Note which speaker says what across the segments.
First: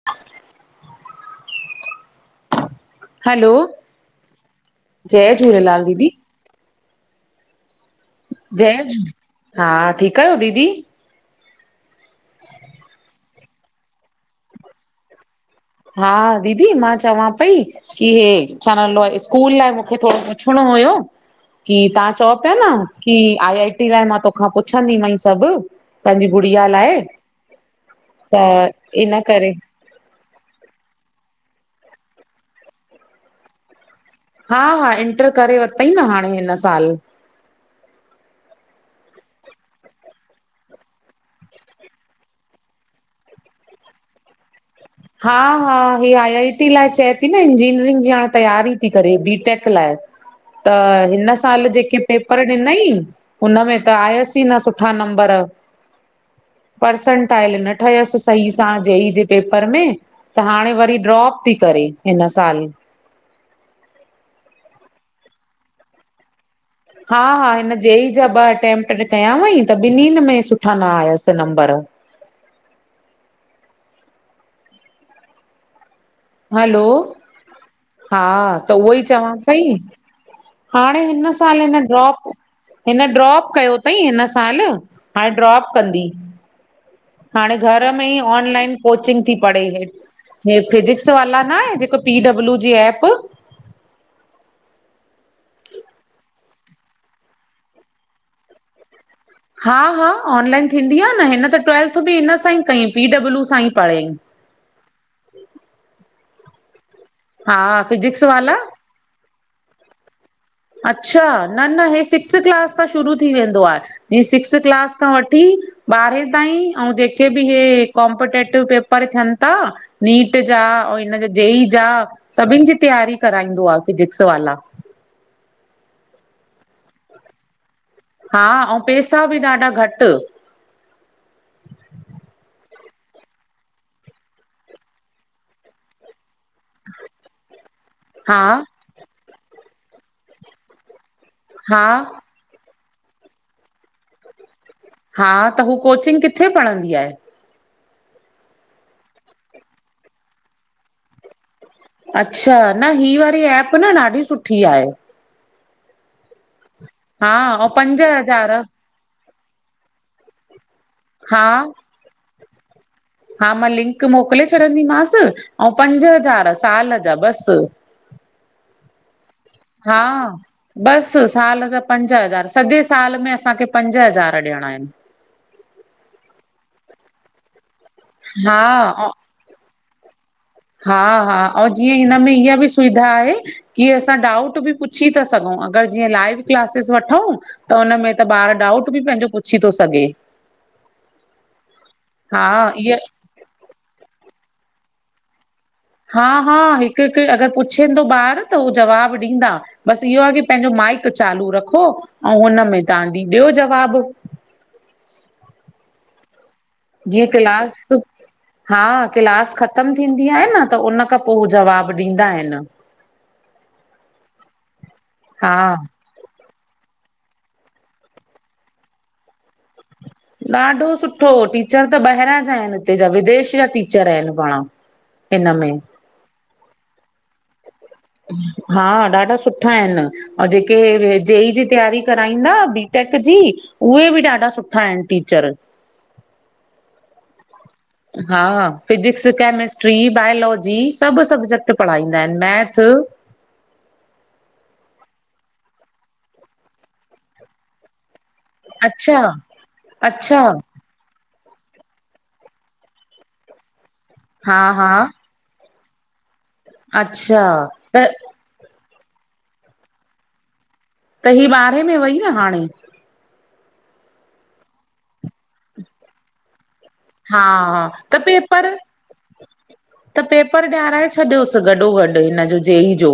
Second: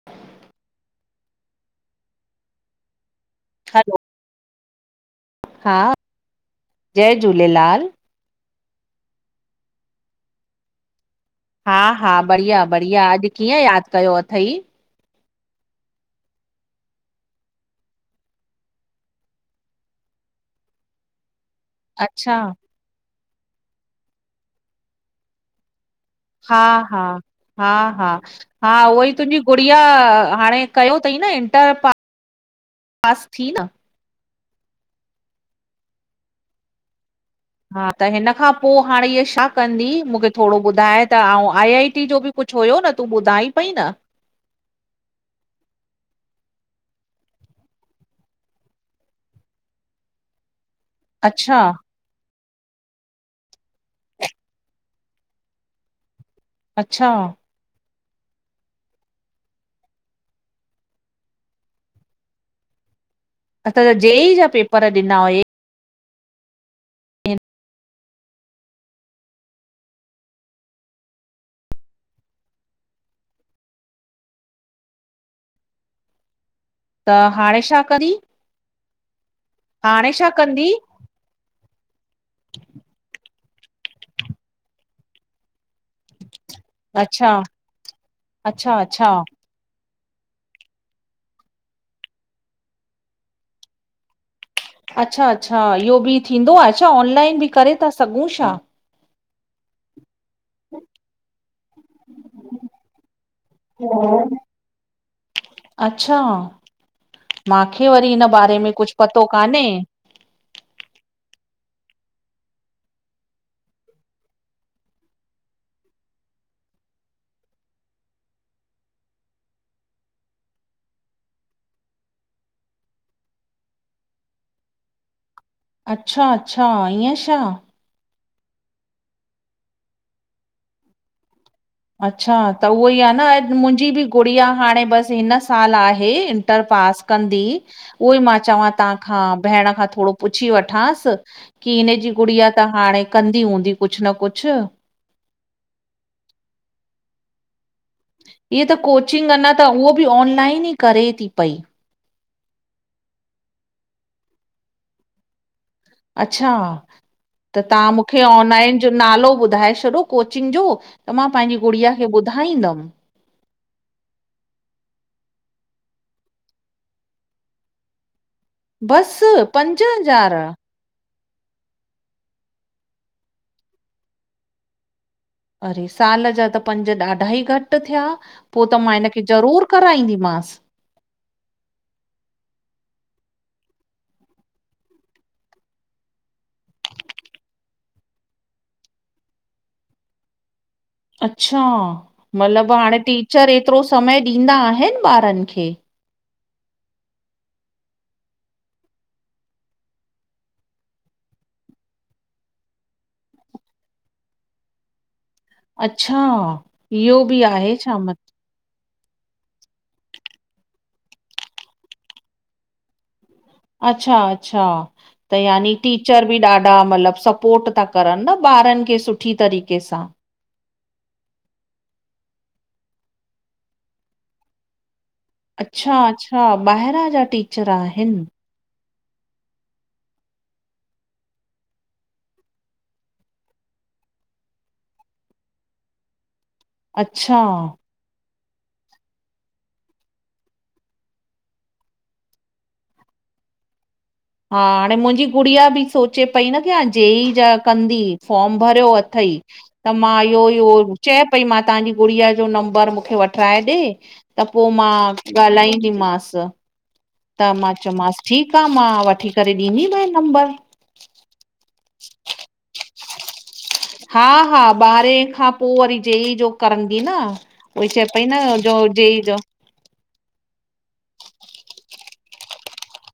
Speaker 1: [inaudible] Hello,
Speaker 2: hello
Speaker 1: जय
Speaker 2: हा
Speaker 1: झूलेलाल दीदी।
Speaker 2: जय झूलेलाल
Speaker 1: हा, ठीक आहियो दीदी?
Speaker 2: हा- हा, बढ़िया- बढ़िया, अॼु कीअं याद कयो अथई?
Speaker 1: हा दीदी मां चवां पई कि हे छा नालो स्कूल लाइ मूंखे थोडो पुछणो हुयो। कि तां चओ
Speaker 2: अच्छा
Speaker 1: प्या ना कि आई आई टी लाइ मां तोखां पुछंदी मई सब!
Speaker 2: हा हा, हा हा,
Speaker 1: त
Speaker 2: हा उह ई
Speaker 1: इन
Speaker 2: तुंहिंजी
Speaker 1: करे
Speaker 2: गुड़ी इहा हाणे कयो अथई न इंटर पास पास थी न।
Speaker 1: हा- हा, इंटर करे वरतंई न हाणे हिन साल।
Speaker 2: हा त हिन खां पो हाणे इह छा कंदी मूंखे थोडो ॿुधाए त ऐं आई आई टी जो बि कुछ हुयो न तूं ॿुधाई पई न।
Speaker 1: हा हा ही आई आई टी लाइ चए थी न इंजीनियरिंग जी हाणे तयारी थी करे बीटेक लाइ। त हिन
Speaker 2: अच्छा
Speaker 1: साल जेके पेपर ॾिनई हुनमें त आयसीं न सुठा नंबर
Speaker 2: अच्छा
Speaker 1: पर्सेंटाइल न ठयस सही सां जे ई जे पेप पेपर में त हाणे वरी ड्रॉप थी करे हिन साल।
Speaker 2: अच्छा त जे ई जा पेपर ॾिना हुयइ।
Speaker 1: हा हा हिन जे ई जा ॿ अटैम्पट कया हुई त ॿिन्नि में सुठा न आयस नंबर। हलो
Speaker 2: त हाणे छा कंदी
Speaker 1: हा त उहो ई चवां पेई
Speaker 2: हाणे छा कंदी
Speaker 1: हा हाणे हिन साल हिन ड्रॉप हिन ड्रॉप कयो तई हिन साल हाणे ड्रॉप कंदी।
Speaker 2: अच्छा
Speaker 1: हाणे घर में ई ऑनलाइन
Speaker 2: अच्छा अच्छा
Speaker 1: कोचिंग थी पढ़े हे हे फिजिक्स वाला नाहे जेको पी डब्लू जी एप
Speaker 2: अच्छा अच्छा इहो बि थींदो आ छा ऑनलाइन बि करे था सघूं छा।
Speaker 1: हा हा ऑनलाइन थींदी आ न। हिन त ट्वेल्थ बि हिन सां ई कई पी डब्लू सां ई पढ़ियईं।
Speaker 2: अच्छा
Speaker 1: हा
Speaker 2: माखे वरी
Speaker 1: फिजिक्स
Speaker 2: हिन बारे
Speaker 1: वाला
Speaker 2: में कुछ पतो कान्हे।
Speaker 1: अच्छा न न हे सिक्स क्लास खां शुरू थी वेंदो आहे ह सिक्स क्लास खां वठी ॿारहें ताईं ऐं जेके बि इहे कॉम्पटेटिव पेपर थियन ता नीट जा ऐं हिनज जेई जा सभिनन जी तयारी कराईंदो आ फिजिक्स वाला
Speaker 2: अच्छा अच्छा ईअं छा?
Speaker 1: हा ऐं पैसा बि ॾाढा घट
Speaker 2: अच्छा त उहोई आ न अॼु मुंहिंजी बि गुड़िया हाणे बस हिन साल आहे। पास कंदि उहही मा
Speaker 1: हा
Speaker 2: चवा त्वहा खां भेॾ खां थोडो पुछी वठांस की
Speaker 1: हा
Speaker 2: हिनजी गुड़िया त हाणे कंदी हूंदी कुछ न कुछ।
Speaker 1: हा त हू कोचिंग किथे पढ़ंदी आहे
Speaker 2: हीअ त कोचिंग अञा त उहो भी ऑनलाइन ई करे ती पई
Speaker 1: अच्छा न ही वारी एप न ॾाढी सुठी आहे।
Speaker 2: अच्छा।
Speaker 1: हा
Speaker 2: त
Speaker 1: ऐं
Speaker 2: तव्हां
Speaker 1: पंज
Speaker 2: मूंखे
Speaker 1: हज़ार
Speaker 2: ऑनलाइन जो नालो ॿुधाए छॾो कोचिंग जो त मां
Speaker 1: हा
Speaker 2: पंहिंजी गुड़िया खे ॿुधाईंदम।
Speaker 1: हा मां लिंक मोकले छॾंदीमांस ऐं पंज हज़ार साल जा बस
Speaker 2: बस पंज
Speaker 1: हा
Speaker 2: हज़ार।
Speaker 1: बस साल जा पंज हज़ार सॼे साल में असांखे पंज हज़ार ॾेयणा आहिन।
Speaker 2: अरे। साल जा त पंज ॾाढा ई घट थया पोइ त मां हिन
Speaker 1: हा
Speaker 2: खे ज़रूर कराईंदीमांस।
Speaker 1: हा हा ऐं जीअं हिनमें इहा बि सुविधा आहे कि असां डाउट बि पुछी था सघूं अगरि जीअं लाइव क्लासिस वठूं त हुनमें त ॿारु डाउट बि पंहिंजो पुछी थो सघे।
Speaker 2: अच्छा
Speaker 1: हा
Speaker 2: मतलबु हाणे
Speaker 1: इहा
Speaker 2: टीचर एतिरो समय ॾींदा आहिनि ॿारनि खे?
Speaker 1: हा हा हिकु हिकु अगरि पुछ थो ॿार त उहो जवाबु ॾींदा बसि इहो आहे की पंहिंजो माइक चालू रखो ऐं हुनमें तव्हांजी ॾियो जवाबु।
Speaker 2: अचछा।
Speaker 1: जीअं क्लास हा, क्लास ख़तम थींदी आहे न त उन खां पो हू जवाबु ॾींदा आहिनि।
Speaker 2: अच्छा- अच्छा त
Speaker 1: हा
Speaker 2: यानी कि टीचर बि ॾाढा मतलबु स्पोर्ट ता करनि न ॿारनि खे सुठी तरीक़े सां,
Speaker 1: ॾाढो सुठो, टीचर त ॿाहिरां जा आहिनि हिते जा विदेश जा टीचर आहिनि पाण, हिन में
Speaker 2: अच्छा- अच्छा ॿाहिरां जा टीचर आहिनि,
Speaker 1: हा, ॾाढा सुठा आहिनि। अउं जेके हे, जे ई जी तैयारी कराईंदा बीटेक जी, उहे बि ॾाढा सुठा आहिनि, टीचर।
Speaker 2: अच्छा,
Speaker 1: हा, फिजिक्स, कैमेिस्ट्री, बायोलॉजी सभु सब्जेक्ट पढ़ाईंदा आहिनि, मैथ
Speaker 2: हा, हाणे मुंहिंजी गुड़िया बि सोचे पई न की हाणे जे ई जा कंदी। फॉम भरियो
Speaker 1: अच्छा
Speaker 2: अथई त मां
Speaker 1: अच्छा
Speaker 2: इहो इहो चए पई मां तव्हांजी गुड़िया जो नंबर मूंखे वठराए ॾे त
Speaker 1: हा
Speaker 2: पो
Speaker 1: हा
Speaker 2: मां ॻाल्हाईंदी मांसि।
Speaker 1: अच्छा
Speaker 2: त मां
Speaker 1: त
Speaker 2: चयोमांसि ठीकु आ मां वठी करे ॾींदीमें नंबर।
Speaker 1: त ही ॿारहें में वई न हाणे?
Speaker 2: हा -हा, ॿारहें खां पो वरी जेई जो करंदीय न,
Speaker 1: हा
Speaker 2: उएई चये
Speaker 1: त
Speaker 2: पई न
Speaker 1: पेपर
Speaker 2: जो जे ई जो
Speaker 1: त पेपर ॾियाराए छॾियोसि गॾो गॾु हिन जो जे ई जो,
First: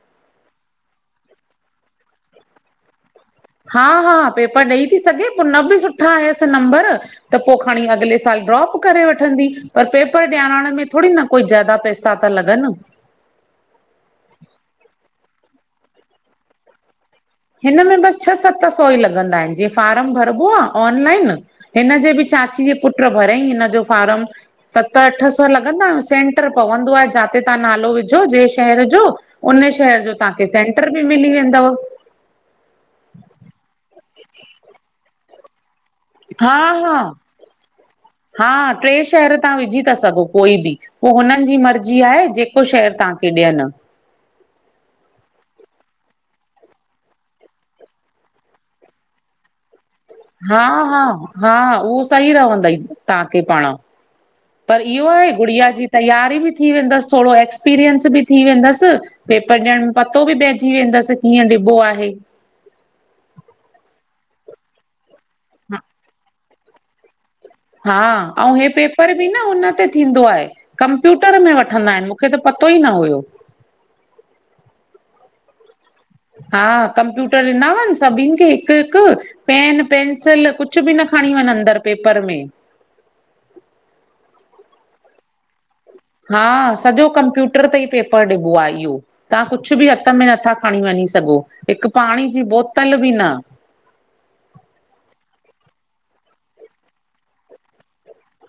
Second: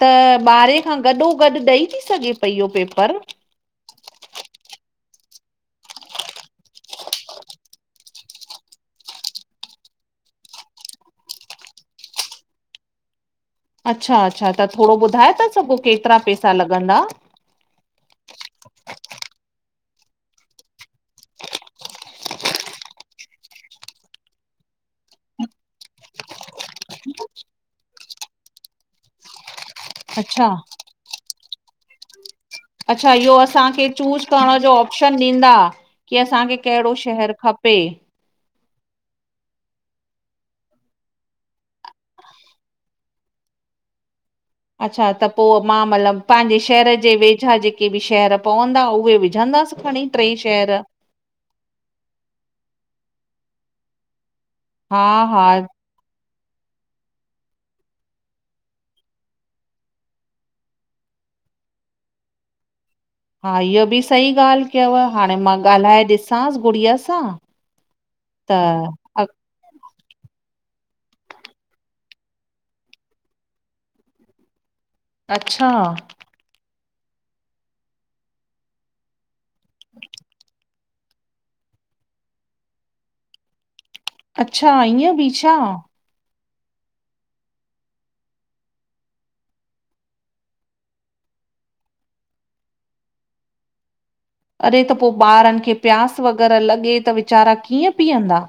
Speaker 2: त ॿारहें खां गॾो गॾु ॾेई ती सघे पई इहो पेपर?
Speaker 1: हा- हा, पेपर ॾेई ती सघे पो न बि सुठा आयसि नंबर त पो खणी अॻिले साल ड्रॉप करे वठंदी, पर पेपर ॾियारण में थोड़ी न, कोई ज़्यादा पैसा ता लॻनि।
Speaker 2: अच्छा -अच्छा, त थोड़ो ॿुधाए ता सघो, केतिरा पैसा लॻंदा?
Speaker 1: हिन में बसि छह सत सौ ई लॻंदा आहिनि, जीअं फार्म भरिबो आ ऑनलाइन, हिनजे बि चाची जे पुट भरियईं हिनजो फार्म। सत अठ सौ लॻंदा सेंटर पवंदो आ, जाते तव्हां नालो विझो जहिं शहर जो उन शहर जो तव्हांखे
Speaker 2: अच्छा
Speaker 1: सेंटर बि मिली वेंदव।
Speaker 2: अच्छा, इहो असांखे चूस करण जो ऑप्शन ॾींदा? की असांखे
Speaker 1: हा
Speaker 2: कहिड़ो
Speaker 1: हा
Speaker 2: शहरु खपे?
Speaker 1: हा, ट्रे शहर तव्हां विझी ता सघो कोई बि। पो हुननि जी मर्ज़ी आहे जेको शहर तव्हांखे ॾियनि।
Speaker 2: अच्छा, त पो मां मतलबु पंहिंजे शहर जे वेझा जेके बि शहर पवंदा उहे विझंदासि खणी। टे
Speaker 1: हा
Speaker 2: शहर
Speaker 1: -हा -हा, उहो सही रहंदई तव्हांखे पाण, पर
Speaker 2: हा
Speaker 1: इहो आहे
Speaker 2: हा
Speaker 1: गुड़िया जी तैयारी बि थी वेंदसि, थोड़ो एक्सपीरियंस बि थी वेंदसि। पेपर ॾियण में पतो बि पहिजी वेंदसि कीअं ॾिबो आहे,
Speaker 2: हा, इहो बि सही ॻाल्हि कयव, हाणे मां ॻाल्हाए ॾिसांसि गुड़िया सां।
Speaker 1: हा,
Speaker 2: त
Speaker 1: अउं हे पेपर
Speaker 2: अ-
Speaker 1: बि न हुन ते थींदो आहे कंप्यूटर में वठंदा आहिनि, मूंखे त पतो ई न हुयो।
Speaker 2: अच्छा,
Speaker 1: हा, कंप्यूटर ॾिना हुनि सभिननि खे हिकु- हिकु, पेन पेंंसिल कुछ ॿि न खणी वञ अंदरि पेपर में
Speaker 2: अच्छा, ईअं ॿि छा?
Speaker 1: हा, सॼो कंप्यूटर ते ई पेपर ॾिबो आ ईहो तव्हां कुछ ॿि हथ में नथा खणी वञी सघो। हिकु पाणी जी बोतल ॿि न।
Speaker 2: अरे त पो ॿारनि खें प्यास वग़ैरह लॻे त वीचारा कीअं पीअंदा?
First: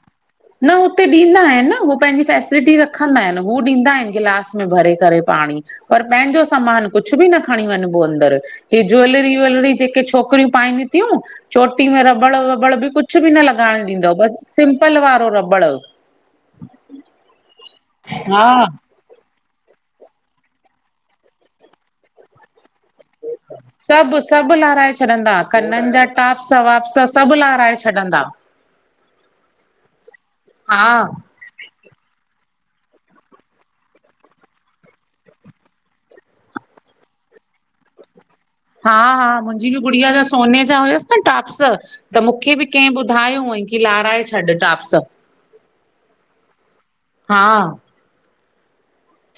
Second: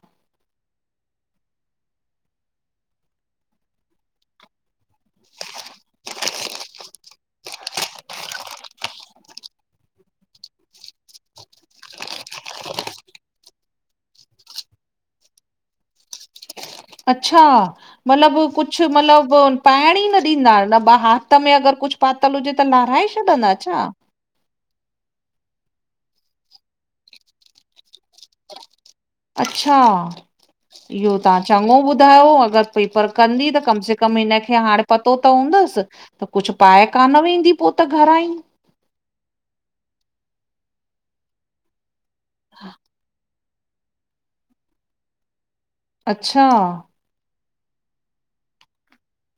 Speaker 1: न हुते ॾींदा आहिनि न, उ पंहिंजी फैसिलिटी रखंदा आहिनि। हू ॾींदा आहिनि गिलास में भरे करे पाणी। पर पंहिंॼो समान कुछ ॿि न खणी वञिॿो अंदर। ऐ ज्वैलरी व्वलरी ॼेके छोकिरियूं पाइनि थियूं चोटी में रबड़ वबड़ ॿि कुछ ॿि न लॻाइणु ॾींदो ॿस सिम्पल वारो रबड़
Speaker 2: अच्छा!
Speaker 1: हा
Speaker 2: मतलब कुछ मतलब पाइण ई न ॾींदा, न हथ में अगर कुछ पातल हुॼे त लाराहे छॾंदा छा?
Speaker 1: सभ, सभ लारिहाए छॾींदा कननि जा टाप्स वाप्स सभ लारिहाए छॾींदा।
Speaker 2: अच्छा!
Speaker 1: हा।
Speaker 2: इहो तव्हां चङो ॿुधायो अगर पेपर कंदी त कम से कम हिनखे हाणे पतो त हूंदसि। त कुछ पाए कान वेंदी, पो त घरां ही।
Speaker 1: हा, हा, मुंजी ॿि गुड़िया जा सोने जा हुयसि न टॉप्स, त मूंखे ॿि कैए ॿुधायो हुअईं। कि लाराहे छॾ टाप्स।
Speaker 2: अच्छा!
Speaker 1: हां।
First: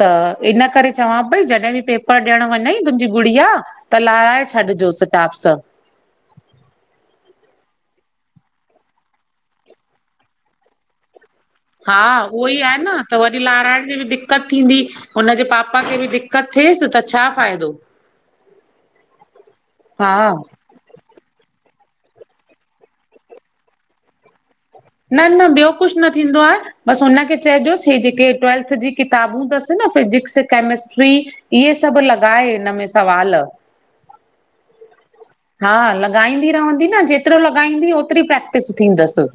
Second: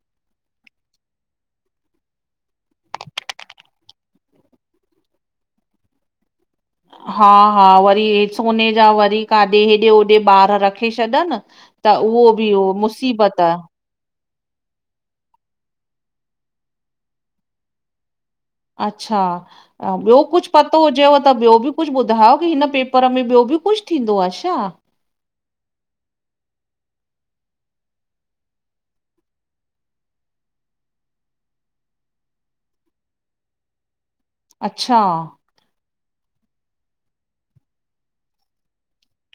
Speaker 1: त इन करे चवां पई जॾहिं ॿि पेपर ॾियण वञई तुंहिंजी गुॾिया त लाराहे छ़ॾॼोस टाप्स।
Speaker 2: हा, हा, वरी हे सोने ॼा वरी काॾे हेॾे होॾे ॿार रखे छॾनि त
Speaker 1: हां उहो
Speaker 2: बि
Speaker 1: ही
Speaker 2: हो
Speaker 1: आहे न त वरी
Speaker 2: मुसीबत आ
Speaker 1: लाराहिण। उन्ही‌ खे भी दिक्क़त थींदी, हुनॼे पापा खें ॿि दिक़त थिएसि, त छा फ़ाइदो।
Speaker 2: अच्छा!
Speaker 1: हा
Speaker 2: ॿियो कुछ प तो हुॼेव त ॿियो बि कुछ ॿुधायो कि हिन पेपर में ॿियो ॿि कुछ थींदो आ छा।
Speaker 1: न-न ॿियो कुछ न थींदो आ। ॿस हुन खे चइजोसि हे जेके ट्वेल्थ ॼी किताबूं तसि न फिॼिक्स कैमिस्ट्री इहे सभ लॻाए इनमें सवाल
Speaker 2: अच्छा!
Speaker 1: हां, लॻाईंदी रहंदी न जेतिरो लॻाईंदी ओतिरी प्रैक्टिस थींदसि।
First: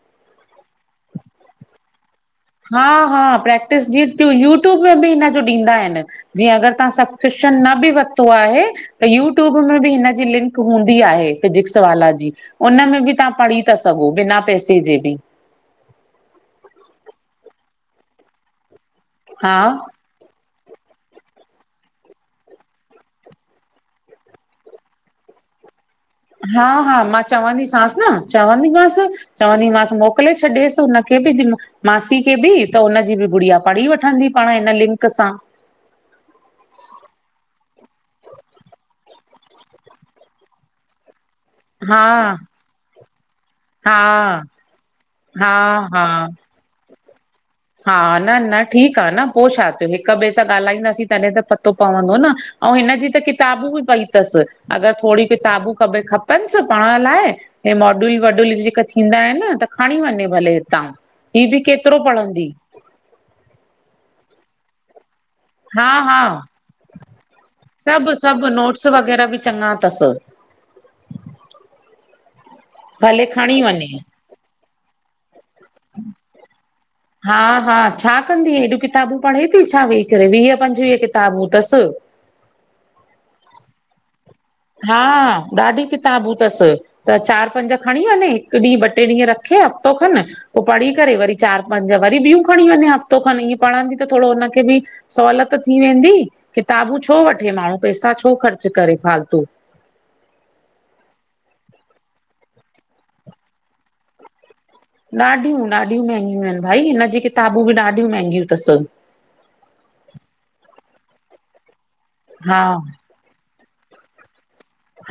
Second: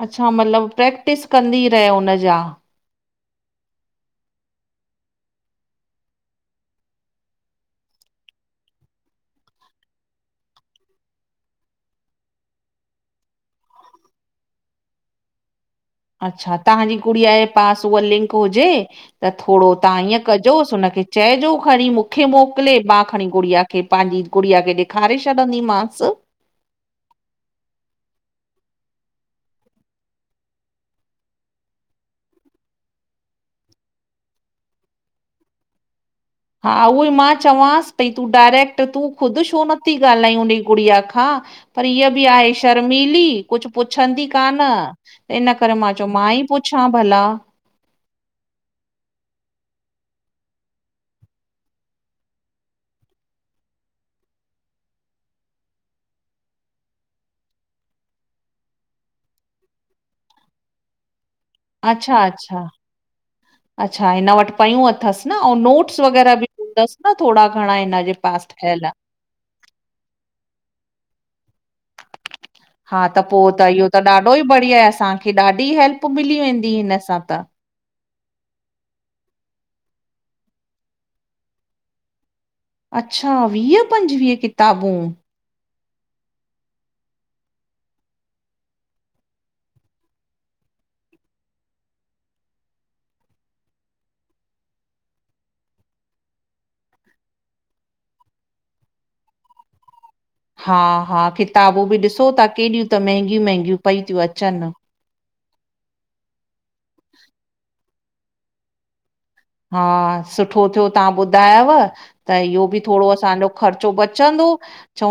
Speaker 2: अच्छा मतलब प्रैक्टिस कंदी रहे हुनजा।
Speaker 1: हा, हा, प्रैक्टिस जीअं यू ट्यूब में ॿि हिनॼो ॾींदा आहिनि। ॼीअं अगर तव्हां सबकृप्श़न न ॿि वतो आहे त यूट्यूब में ॿि हिनॼी लिंक हूंदी आहे फिजिक्सवाला ॼी। उन में ॿि तव्हां पढ़ी था सघो बिना पैसे जे ॿि।
Speaker 2: अच्छा तव्हांजी गुड़िया जे पास उहा लिंक हुजे त
Speaker 1: हा
Speaker 2: थोरो तव्हां ईअं कजोसि हुनखें चइजो खणी मूंखे मोकिले, मां खणी गुॾिया खें पांजी गुड़िया खें ॾेखारे छॾंदीमास।
Speaker 1: हा, हा, मां चवंदीसास न चवंदीमास चवंदीमासि मोकिले छॾियसि हुनखे ॿि मासी खे ॿि त, हुनॼी ॿि गुड़िया पढ़ी वठंदी पाण हिन लिंक सां।
Speaker 2: हा, उहो ही मां चवांसि पई तूं डायरेक्ट, तूं ख़ुद छो नथी ॻाल्हाई उनजी गुड़िया खां पर
Speaker 1: हा
Speaker 2: इह ॿि आहे शर्मिली, कुछ
Speaker 1: हा
Speaker 2: पुछंदी कान त इन
Speaker 1: हा
Speaker 2: करे मां चयो माई पुछां भला।
Speaker 1: हां, न न ठीक आ न पो छा थियो हिक ॿिए सां ॻाल्हाईंदासीं तॾहिं त पतो पवंदो न। आऊ हिनॼी त किताबूं ॿि पई तसि, अगर थोरी किताबूं खपनसि पढ़ण लाइ हे मॉड्यूल वॉड्यूल ॼेका थींदा आहिनि न त खणी वञे भले हितां। ही बि केतिरो पढ़ंदी
Speaker 2: अच्छा-अच्छा, अच्छा हिन वट पयूं अथसि न आउ
Speaker 1: हा
Speaker 2: नोट्स
Speaker 1: हा
Speaker 2: वग़ैरह ॿि दसि न थोड़ा घणा हिनॼे पास ठहियल आ।
Speaker 1: चॻां अथसि।
Speaker 2: हा, त
Speaker 1: भले
Speaker 2: पोइ
Speaker 1: खणी
Speaker 2: त इहो
Speaker 1: वञे
Speaker 2: त ॾाढो ई बढ़िया आहे। असांखे ॾाढी हेल्प मिली वेंदी हिन सां त।
Speaker 1: हा हा, छा कंदी हेॾूं किताबूं पढ़े थी छा वेही करे वीह -पंजवीह किताबूं अथसि।
Speaker 2: अच्छा, वीह-पंजवीह किता
Speaker 1: हा, ॾाढी किता किताबूं अथसि त चारि-पंज खणी वञे हिकु ॾींहुं ॿ टे ॾींहं रखे हफ़्तो खनि पोइ पढ़ी करे वरी चारि-पंज वरी ॿियूं खणी वञे हफ़्तो खनि ईअं पढ़ंदी त थोड़ो हुनखे बि सोलत थी वेंदी किताबूं छो वठे माण्हू पैसा छो ख़र्चु करे फालतू।
Speaker 2: हा-हा किताबूं बि ॾिसो था केॾियूं त महगियूं -महगियूं पई थियूं अचनि।
Speaker 1: ॾाढियूं-ॾाढियूं महगियूं आहिनि भाई हिनजी किताबूं बि ॾाढियूं महंगियूं अथसि।
Speaker 2: हा, सुठो थियो तव्हां ॿुधायव त
Speaker 1: हा
Speaker 2: इहो बि थोड़ो असांजो ख़र्चो बचंदो।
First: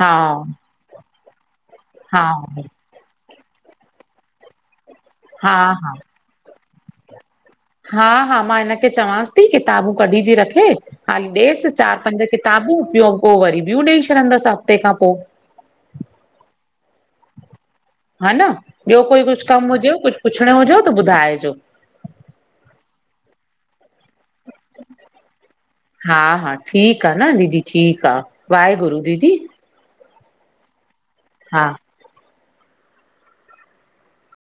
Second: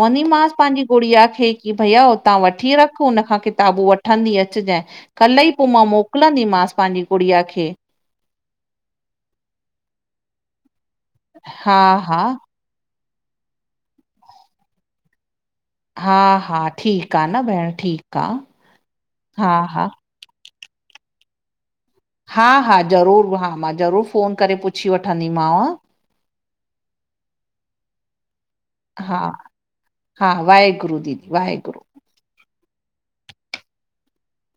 Speaker 1: हा
Speaker 2: मांस पंहिंजी गुॾिया खें की भैया
Speaker 1: हा
Speaker 2: हुतां वठी रख। हुन खां किताबू वठंदी अच जांइ कल्ह
Speaker 1: हा
Speaker 2: ई पोइ मां मोकिलंदी मांस पंहिंजी गुॾिया खे।
Speaker 1: हा-हा, मां हिनखे चवांस थी किताबूं कढी थी रखे हाली ॾेसि
Speaker 2: हा हा
Speaker 1: चारि-पंज किताबूं ब्यो पोइ वरी ॿियो ॾेई छॾंदसि हफ़्ते खां पोइ।
Speaker 2: हा-हा ठीकु आ न भेण ठीकु
Speaker 1: हे
Speaker 2: आहे
Speaker 1: न ॿियो कोई कुछु
Speaker 2: हा
Speaker 1: कमु
Speaker 2: हा
Speaker 1: हुजे कुछु पुछिणो हुजेव त ॿुधाइजो।
Speaker 2: हा-हा, ज़रूरु। हा, मां ज़रूरु फ़ोन करे पुछी वठंदी मांव।
Speaker 1: हा-हा, ठीकु आ न दीदी ठीकु आ।
Speaker 2: हा-हा वाहेगुरु दीदी
Speaker 1: हा
Speaker 2: वाहेगुरु।